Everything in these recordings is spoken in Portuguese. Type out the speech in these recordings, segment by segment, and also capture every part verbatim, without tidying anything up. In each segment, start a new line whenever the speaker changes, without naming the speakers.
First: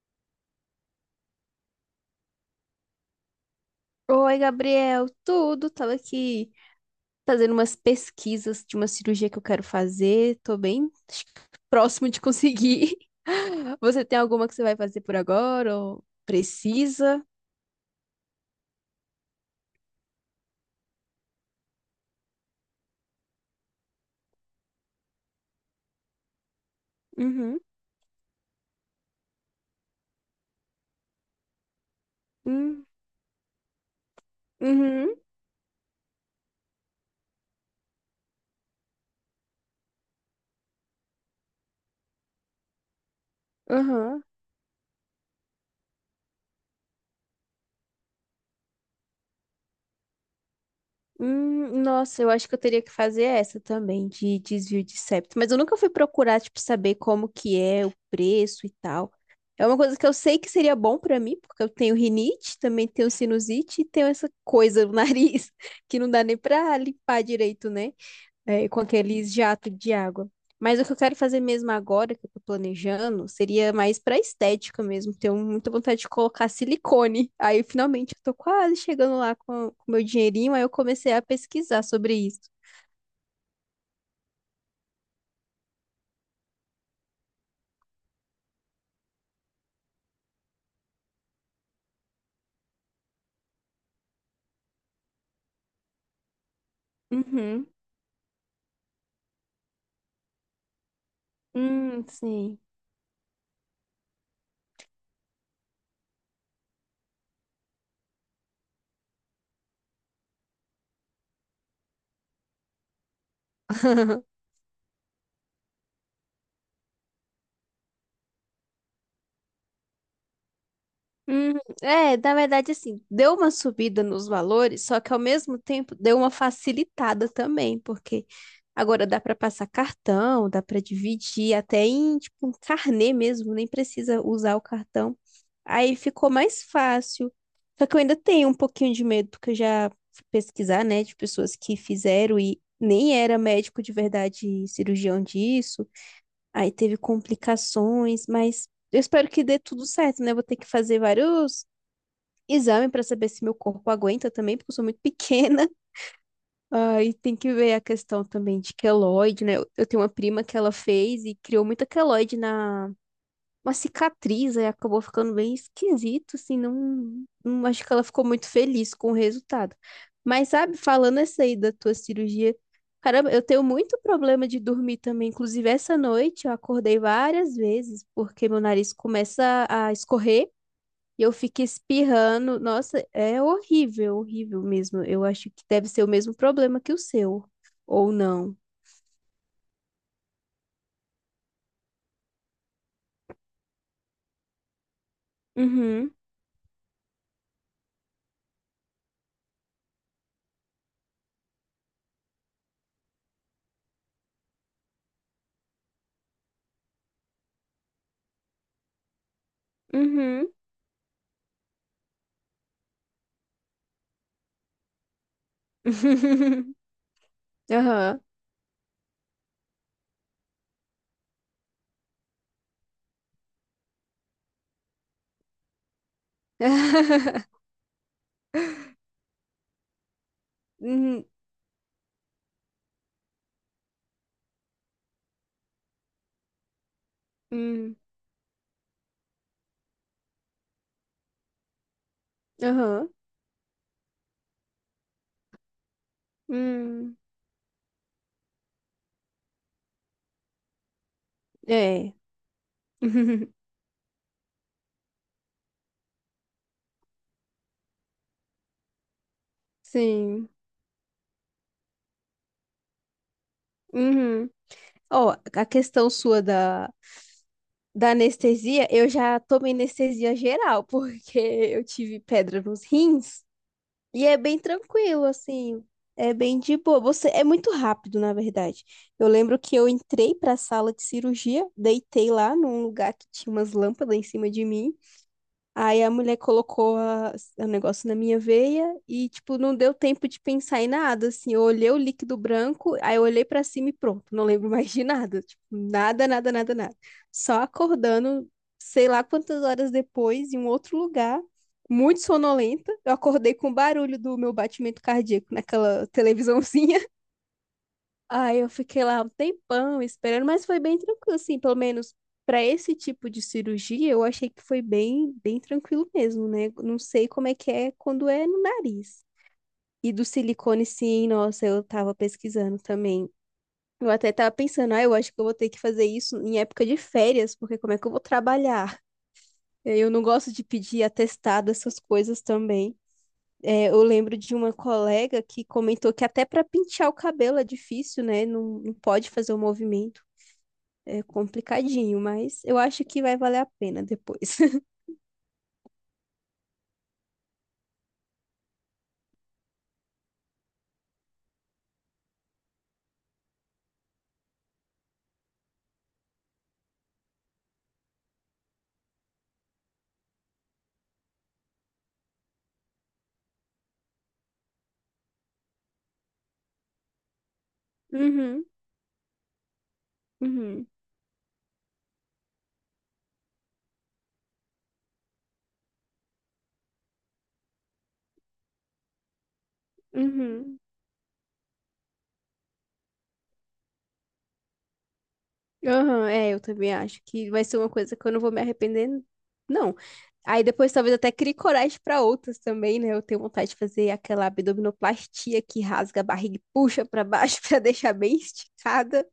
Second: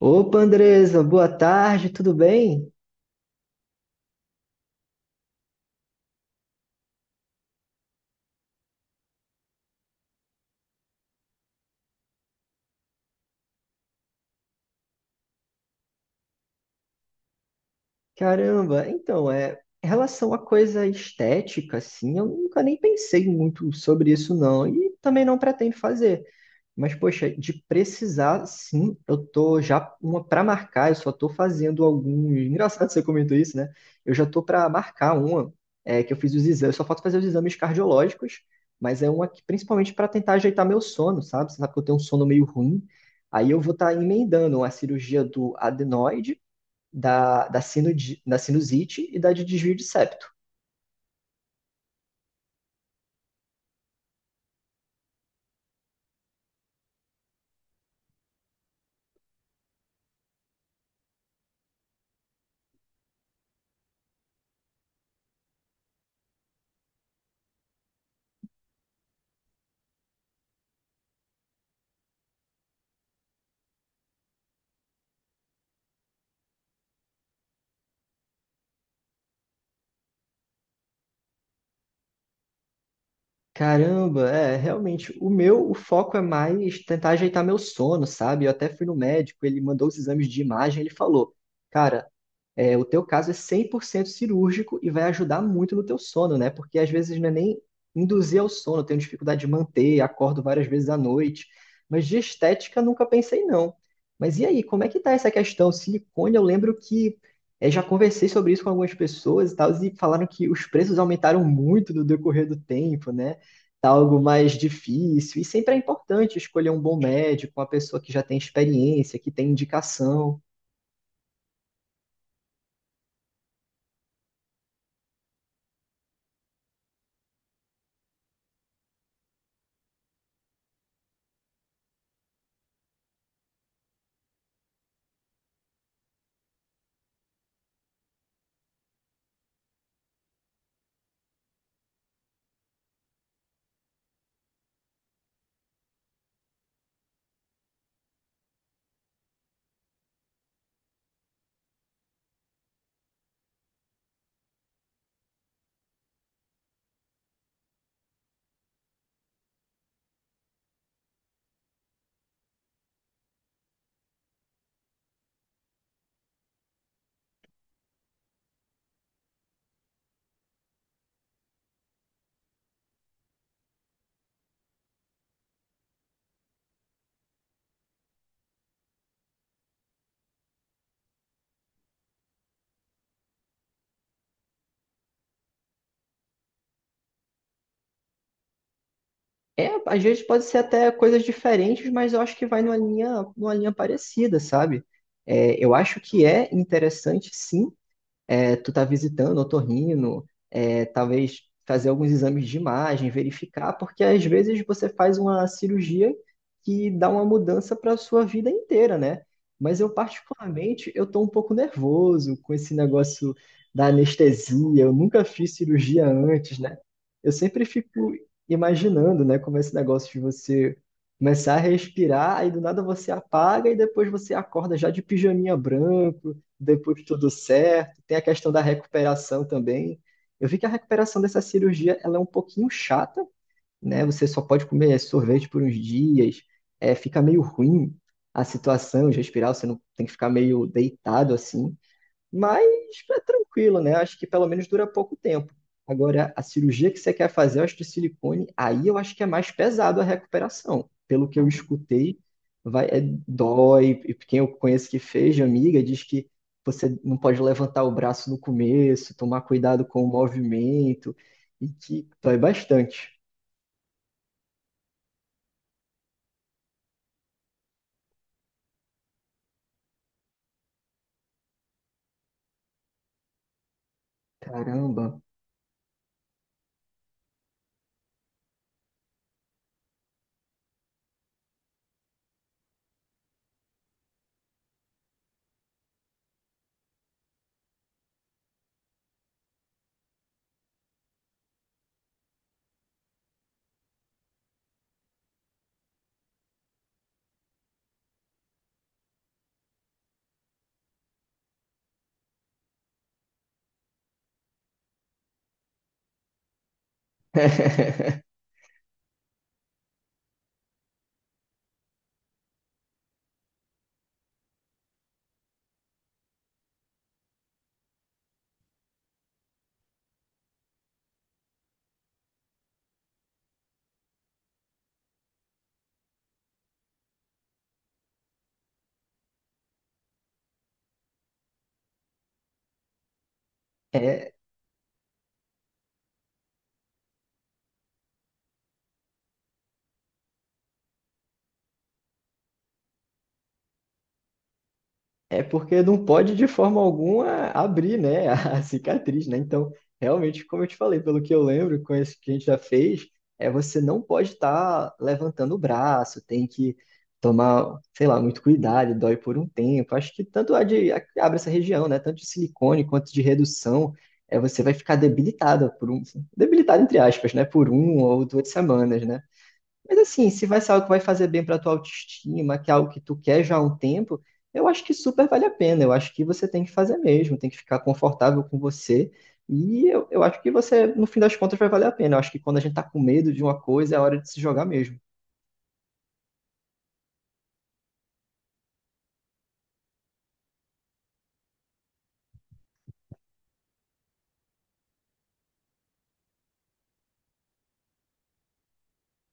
Opa, Andresa, boa tarde, tudo bem?
Oi, Gabriel, tudo? Tava aqui fazendo umas pesquisas de uma cirurgia que eu quero fazer. Tô bem próximo de conseguir. Você tem alguma que você vai fazer por agora ou precisa?
Caramba, então, é, em relação à coisa estética, assim, eu nunca nem pensei muito sobre isso, não, e também não pretendo fazer. Mas, poxa, de
Uhum.
precisar, sim, eu tô já uma para marcar, eu só tô fazendo alguns.
Hum.
Engraçado você comentou isso, né? Eu já tô para marcar
Uhum.
uma, é, que eu fiz os exames, só falta fazer os exames cardiológicos, mas é uma que principalmente para tentar ajeitar meu sono, sabe? Você sabe que eu tenho um sono meio ruim. Aí eu vou estar
Uhum.
emendando a cirurgia do adenoide, da, da, sinudi- da sinusite e da de desvio de septo.
Hum, nossa, eu acho que eu teria que fazer essa também, de desvio de septo. Mas eu nunca fui procurar, tipo, saber como que é o preço e tal. É uma coisa que eu sei que seria bom pra mim, porque eu tenho rinite, também tenho sinusite e tenho essa coisa no nariz que não dá nem pra limpar direito, né? É, com aqueles jatos de água. Mas o que eu quero fazer mesmo agora, que eu tô planejando, seria mais pra estética mesmo. Tenho muita vontade de colocar silicone. Aí, finalmente, eu tô quase chegando lá com o meu dinheirinho, aí eu comecei a pesquisar sobre isso.
Caramba, é, realmente, o meu, o foco é mais tentar ajeitar meu sono, sabe? Eu até fui no médico, ele mandou os exames de imagem, ele falou, cara, é, o teu caso é cem por cento cirúrgico e vai ajudar muito no teu sono, né? Porque às vezes não é nem
Uhum.
induzir ao sono, eu tenho dificuldade de manter, acordo várias vezes à noite. Mas
Hum,
de
sim.
estética nunca pensei não. Mas e aí, como é que tá essa questão? Silicone, eu lembro que é, já conversei sobre isso com algumas pessoas e tal, e falaram que os preços aumentaram muito no decorrer do tempo, né? Tá algo mais difícil. E sempre é importante escolher um bom médico, uma pessoa que já tem experiência, que tem indicação.
hum É, na verdade, assim, deu uma subida nos valores, só que ao mesmo tempo deu uma facilitada também, porque agora dá para passar cartão, dá para dividir até em tipo um carnê mesmo, nem precisa usar o cartão. Aí ficou mais fácil. Só que eu ainda tenho um pouquinho de medo, porque eu já fui pesquisar, né, de pessoas que fizeram e nem era médico de verdade, cirurgião disso. Aí teve complicações, mas eu espero que dê tudo certo, né? Eu Vou ter que fazer vários exames para saber se meu corpo aguenta também, porque eu sou muito pequena. Aí tem que ver a questão também de queloide, né? Eu eu tenho uma prima que ela fez e criou muita queloide na uma cicatriz, aí acabou ficando bem esquisito, assim, não, não acho que ela ficou muito feliz com o resultado. Mas sabe, falando essa aí da tua cirurgia, caramba, eu tenho muito problema de dormir também, inclusive essa noite eu acordei várias vezes porque meu nariz começa a escorrer e eu fico espirrando. Nossa, é horrível, horrível mesmo. Eu acho que deve ser o mesmo problema que o seu, ou não.
É, às vezes pode ser até coisas diferentes, mas eu acho que vai numa linha, numa linha parecida, sabe? É, eu acho
Uhum,
que é interessante, sim, é, tu tá visitando otorrino, é, talvez fazer alguns exames de imagem, verificar, porque às vezes você faz uma cirurgia que dá uma mudança para a sua vida inteira, né? Mas eu
uhum.
particularmente, eu tô um pouco nervoso com esse negócio da anestesia, eu nunca fiz cirurgia antes, né? Eu sempre fico
Aham.
imaginando, né, como é esse negócio de você começar a respirar, aí do nada você apaga e depois você acorda já de pijaminha branco, depois tudo certo. Tem a questão da recuperação também. Eu vi que a recuperação dessa cirurgia ela é um pouquinho chata, né? Você só pode comer sorvete por uns dias, é, fica meio ruim
Hum,
a situação de respirar, você não tem que ficar meio deitado assim. Mas
aham.
é tranquilo, né? Acho que pelo menos dura pouco tempo. Agora, a cirurgia que você
Hum,
quer fazer, eu acho que silicone, aí eu acho que é mais pesado a recuperação. Pelo que eu
é.
escutei, vai, é, dói. E quem eu conheço que fez, de amiga, diz que você não pode levantar o braço no começo, tomar cuidado com o
Sim.
movimento, e que dói bastante.
Uhum. Ó, a questão sua da, da anestesia, eu já tomei anestesia geral, porque eu tive pedra nos rins. E é bem
Caramba.
tranquilo, assim. É bem de boa. Você é muito rápido, na verdade. Eu lembro que eu entrei para a sala de cirurgia, deitei lá num lugar que tinha umas lâmpadas em cima de mim. Aí a mulher colocou a- o negócio na minha veia e, tipo, não deu tempo de pensar em nada, assim. Eu olhei o líquido branco, aí eu olhei pra cima e pronto, não lembro mais de nada. Tipo, nada, nada, nada, nada. Só acordando, sei lá quantas horas depois, em um outro lugar, muito sonolenta. Eu acordei com o barulho do meu batimento cardíaco naquela televisãozinha. Aí eu fiquei lá um tempão esperando, mas foi bem tranquilo, assim, pelo menos para esse tipo de cirurgia, eu achei que foi bem, bem tranquilo mesmo, né? Não sei como é que é quando é no nariz. E do silicone, sim, nossa, eu tava pesquisando também. Eu até tava pensando, ah, eu acho que eu vou ter que fazer isso em época de férias, porque como é que eu vou trabalhar? Eu não gosto de pedir atestado, essas coisas também. É, eu
É
lembro de uma colega que comentou que até para pentear o cabelo é difícil, né? Não, não pode fazer o movimento. É complicadinho, mas eu acho que vai valer a pena depois.
É porque não pode de forma alguma abrir, né, a cicatriz, né? Então, realmente, como eu te falei, pelo que eu lembro, com esse que a gente já fez, é você não pode estar levantando o braço, tem que tomar, sei lá, muito cuidado, dói por um tempo. Acho que tanto a de a que abre essa região, né, tanto de silicone quanto de redução, é você vai ficar debilitada por um, debilitada entre aspas, né, por um ou duas
Uhum,
semanas, né? Mas assim, se vai ser algo
uhum,
que vai fazer bem para tua autoestima, que é algo que tu quer já há um tempo, eu acho que super vale a pena. Eu acho que você tem que fazer mesmo, tem que ficar confortável com você. E eu, eu acho que
uhum.
você, no fim das contas, vai valer a pena. Eu acho que quando a gente tá com medo de uma coisa, é a hora de se jogar mesmo.
Aham, é, eu também acho que vai ser uma coisa que eu não vou me arrepender, não. Aí depois talvez até crie coragem para outras também, né? Eu tenho vontade de fazer aquela abdominoplastia que rasga a barriga e puxa para baixo para deixar bem esticada.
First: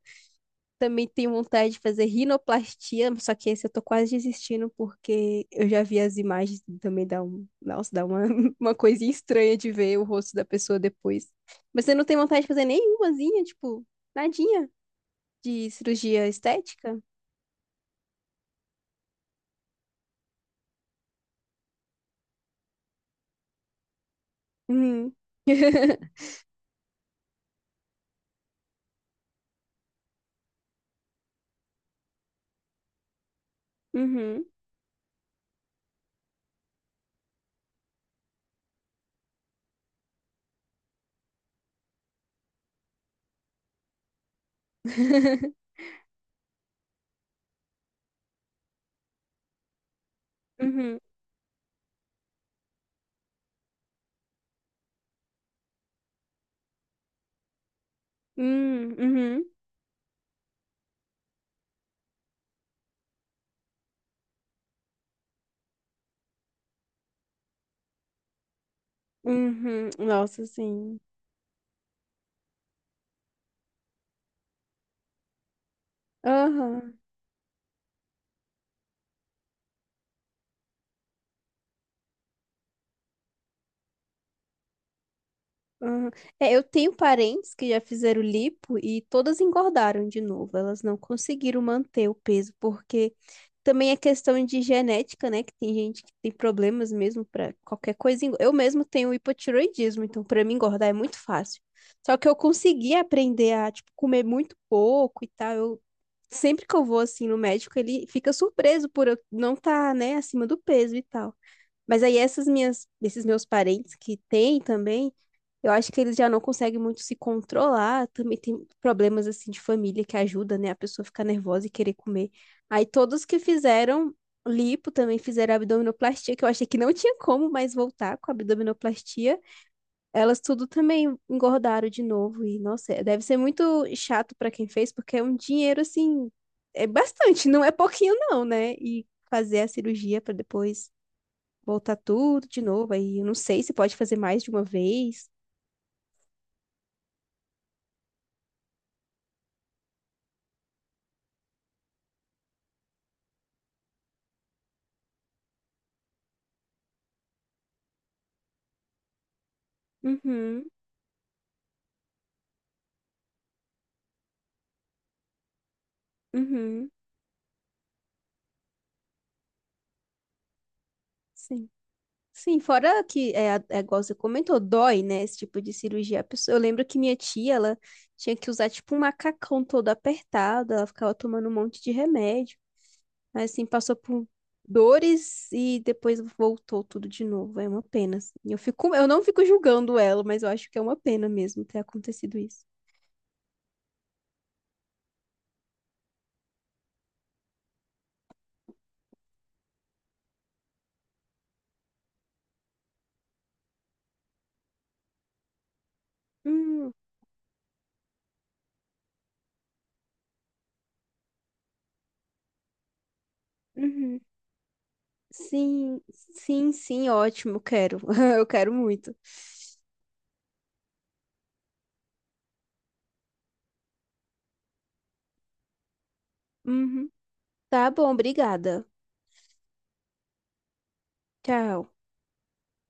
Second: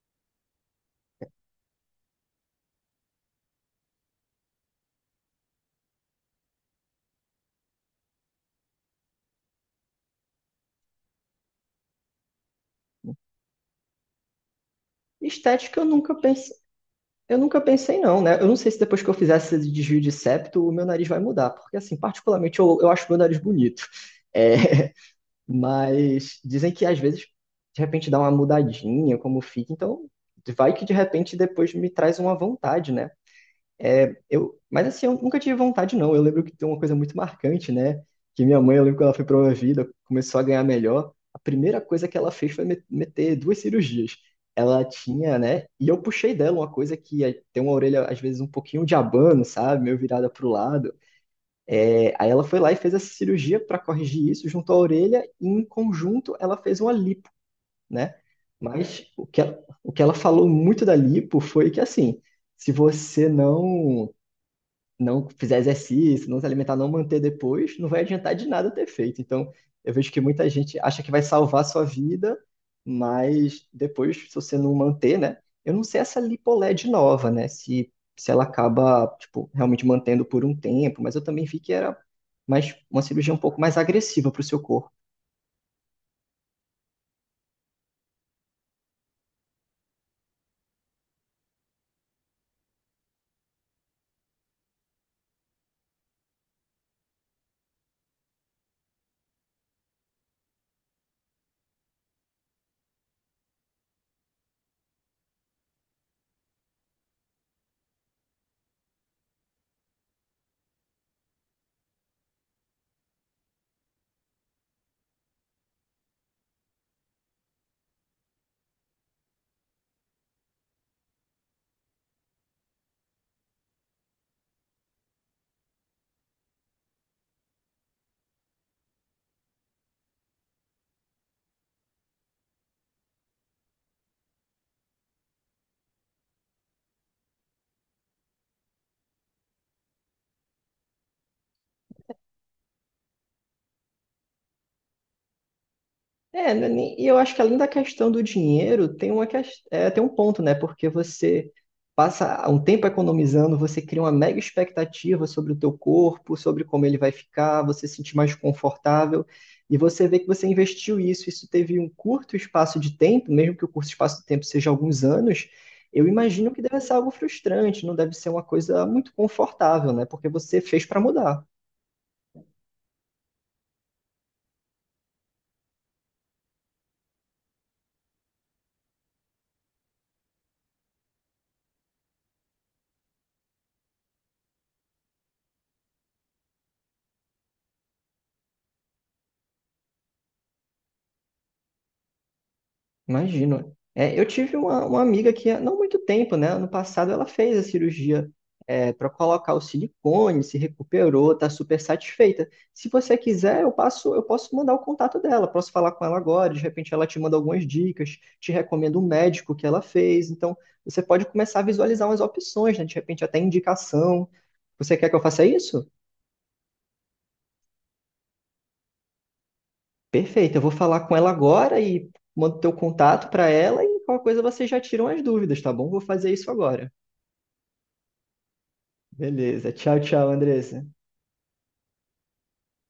Também tenho vontade de fazer rinoplastia, só que esse eu tô quase desistindo porque eu já vi as imagens e também dá um, nossa, dá uma, uma coisinha estranha de ver o rosto da pessoa depois. Mas você não tem vontade de fazer nenhumazinha, tipo, nadinha de
Estética, eu nunca
cirurgia
pensei,
estética?
eu nunca pensei não, né? Eu não sei se depois que eu fizesse esse desvio de septo, o meu nariz vai mudar, porque assim, particularmente eu, eu acho meu nariz bonito. É,
Uhum.
mas dizem que às vezes, de repente, dá uma mudadinha como fica. Então, vai que de repente depois me traz uma vontade, né? É,
Uhum.
eu, mas assim, eu nunca tive vontade, não. Eu lembro que tem uma coisa muito marcante, né? Que minha mãe, eu lembro que ela foi promovida, começou a ganhar melhor. A primeira coisa que ela fez foi me- meter duas cirurgias. Ela tinha, né? E eu puxei dela uma coisa que é- tem uma orelha, às vezes, um pouquinho de abano, sabe? Meio virada pro lado.
Uhum.
É, aí ela foi lá e fez essa cirurgia para corrigir isso junto à orelha e em conjunto ela fez uma lipo, né?
Uhum.
Mas o que
Uhum.
ela, o que ela falou muito da lipo foi que assim, se você não não fizer exercício, não se alimentar, não manter depois, não vai adiantar de nada ter feito. Então,
Uhum.
eu vejo que
Nossa,
muita gente
sim.
acha que vai salvar a sua vida, mas depois, se você não manter, né? Eu não sei essa LipoLed
Aham.
nova, né? Se, se ela acaba, tipo, realmente mantendo por um tempo, mas eu também vi que era mais, uma cirurgia um pouco mais agressiva para o seu corpo.
Aham. É, eu tenho parentes que já fizeram lipo e todas engordaram de novo. Elas não conseguiram manter o peso, porque também é questão de genética, né? Que tem gente que tem problemas mesmo para qualquer coisa. engo- Eu mesmo tenho hipotiroidismo, então para mim engordar é muito fácil. Só que eu consegui aprender a, tipo, comer muito pouco e tal. Eu, sempre que eu vou assim no médico, ele fica surpreso por eu não estar, né, acima do peso e tal. Mas aí essas minhas, esses meus parentes que têm também, eu acho que eles já não conseguem muito se controlar, também tem problemas assim de família que ajuda, né, a pessoa ficar nervosa e querer comer. Aí todos que fizeram lipo também fizeram abdominoplastia, que eu achei que não tinha como mais voltar com a abdominoplastia. Elas tudo também engordaram de novo e nossa, é, deve ser muito chato para quem fez, porque é um dinheiro assim, é bastante, não é pouquinho não, né? E fazer a cirurgia para depois voltar tudo de novo. Aí eu não sei se pode fazer mais de uma vez.
É, né, nem- e eu acho que além da questão do dinheiro, tem uma ques- é, tem um ponto, né? Porque você passa um tempo economizando, você cria uma mega expectativa sobre o teu corpo, sobre como ele vai ficar, você se sentir mais confortável, e você vê que você
Uhum,
investiu isso, isso teve um curto espaço de tempo, mesmo que o curto espaço de tempo seja alguns anos, eu imagino que deve
uhum,
ser algo frustrante, não deve ser uma coisa muito confortável, né? Porque você fez para mudar.
sim. Sim, fora que, é, a- é igual você comentou, dói, né, esse tipo de cirurgia. A pessoa- Eu lembro que minha tia, ela tinha que usar, tipo, um macacão todo apertado, ela ficava tomando um monte de remédio. assim, passou por dores e depois voltou tudo de novo. É uma pena. assim. Eu fico, eu não fico julgando ela, mas eu acho que é uma pena mesmo ter acontecido isso.
Imagino. É, eu tive uma, uma amiga que há não muito tempo, né? Ano passado ela fez a cirurgia para colocar o silicone, se recuperou, tá super satisfeita. Se você quiser, eu passo, eu posso mandar o contato dela, posso falar com ela agora, de repente
Hum,
ela te manda algumas dicas, te recomenda um médico que ela fez. Então, você pode começar a visualizar umas opções, né? De repente até
uhum.
indicação. Você quer que eu faça isso?
Sim, sim, sim, ótimo, quero. Eu quero muito.
Perfeito, eu vou falar com ela agora e mando teu contato para ela e qualquer coisa vocês já tiram as dúvidas, tá bom? Vou fazer isso agora.
Uhum. Tá bom, obrigada.
Beleza. Tchau, tchau, Andressa.
Tchau.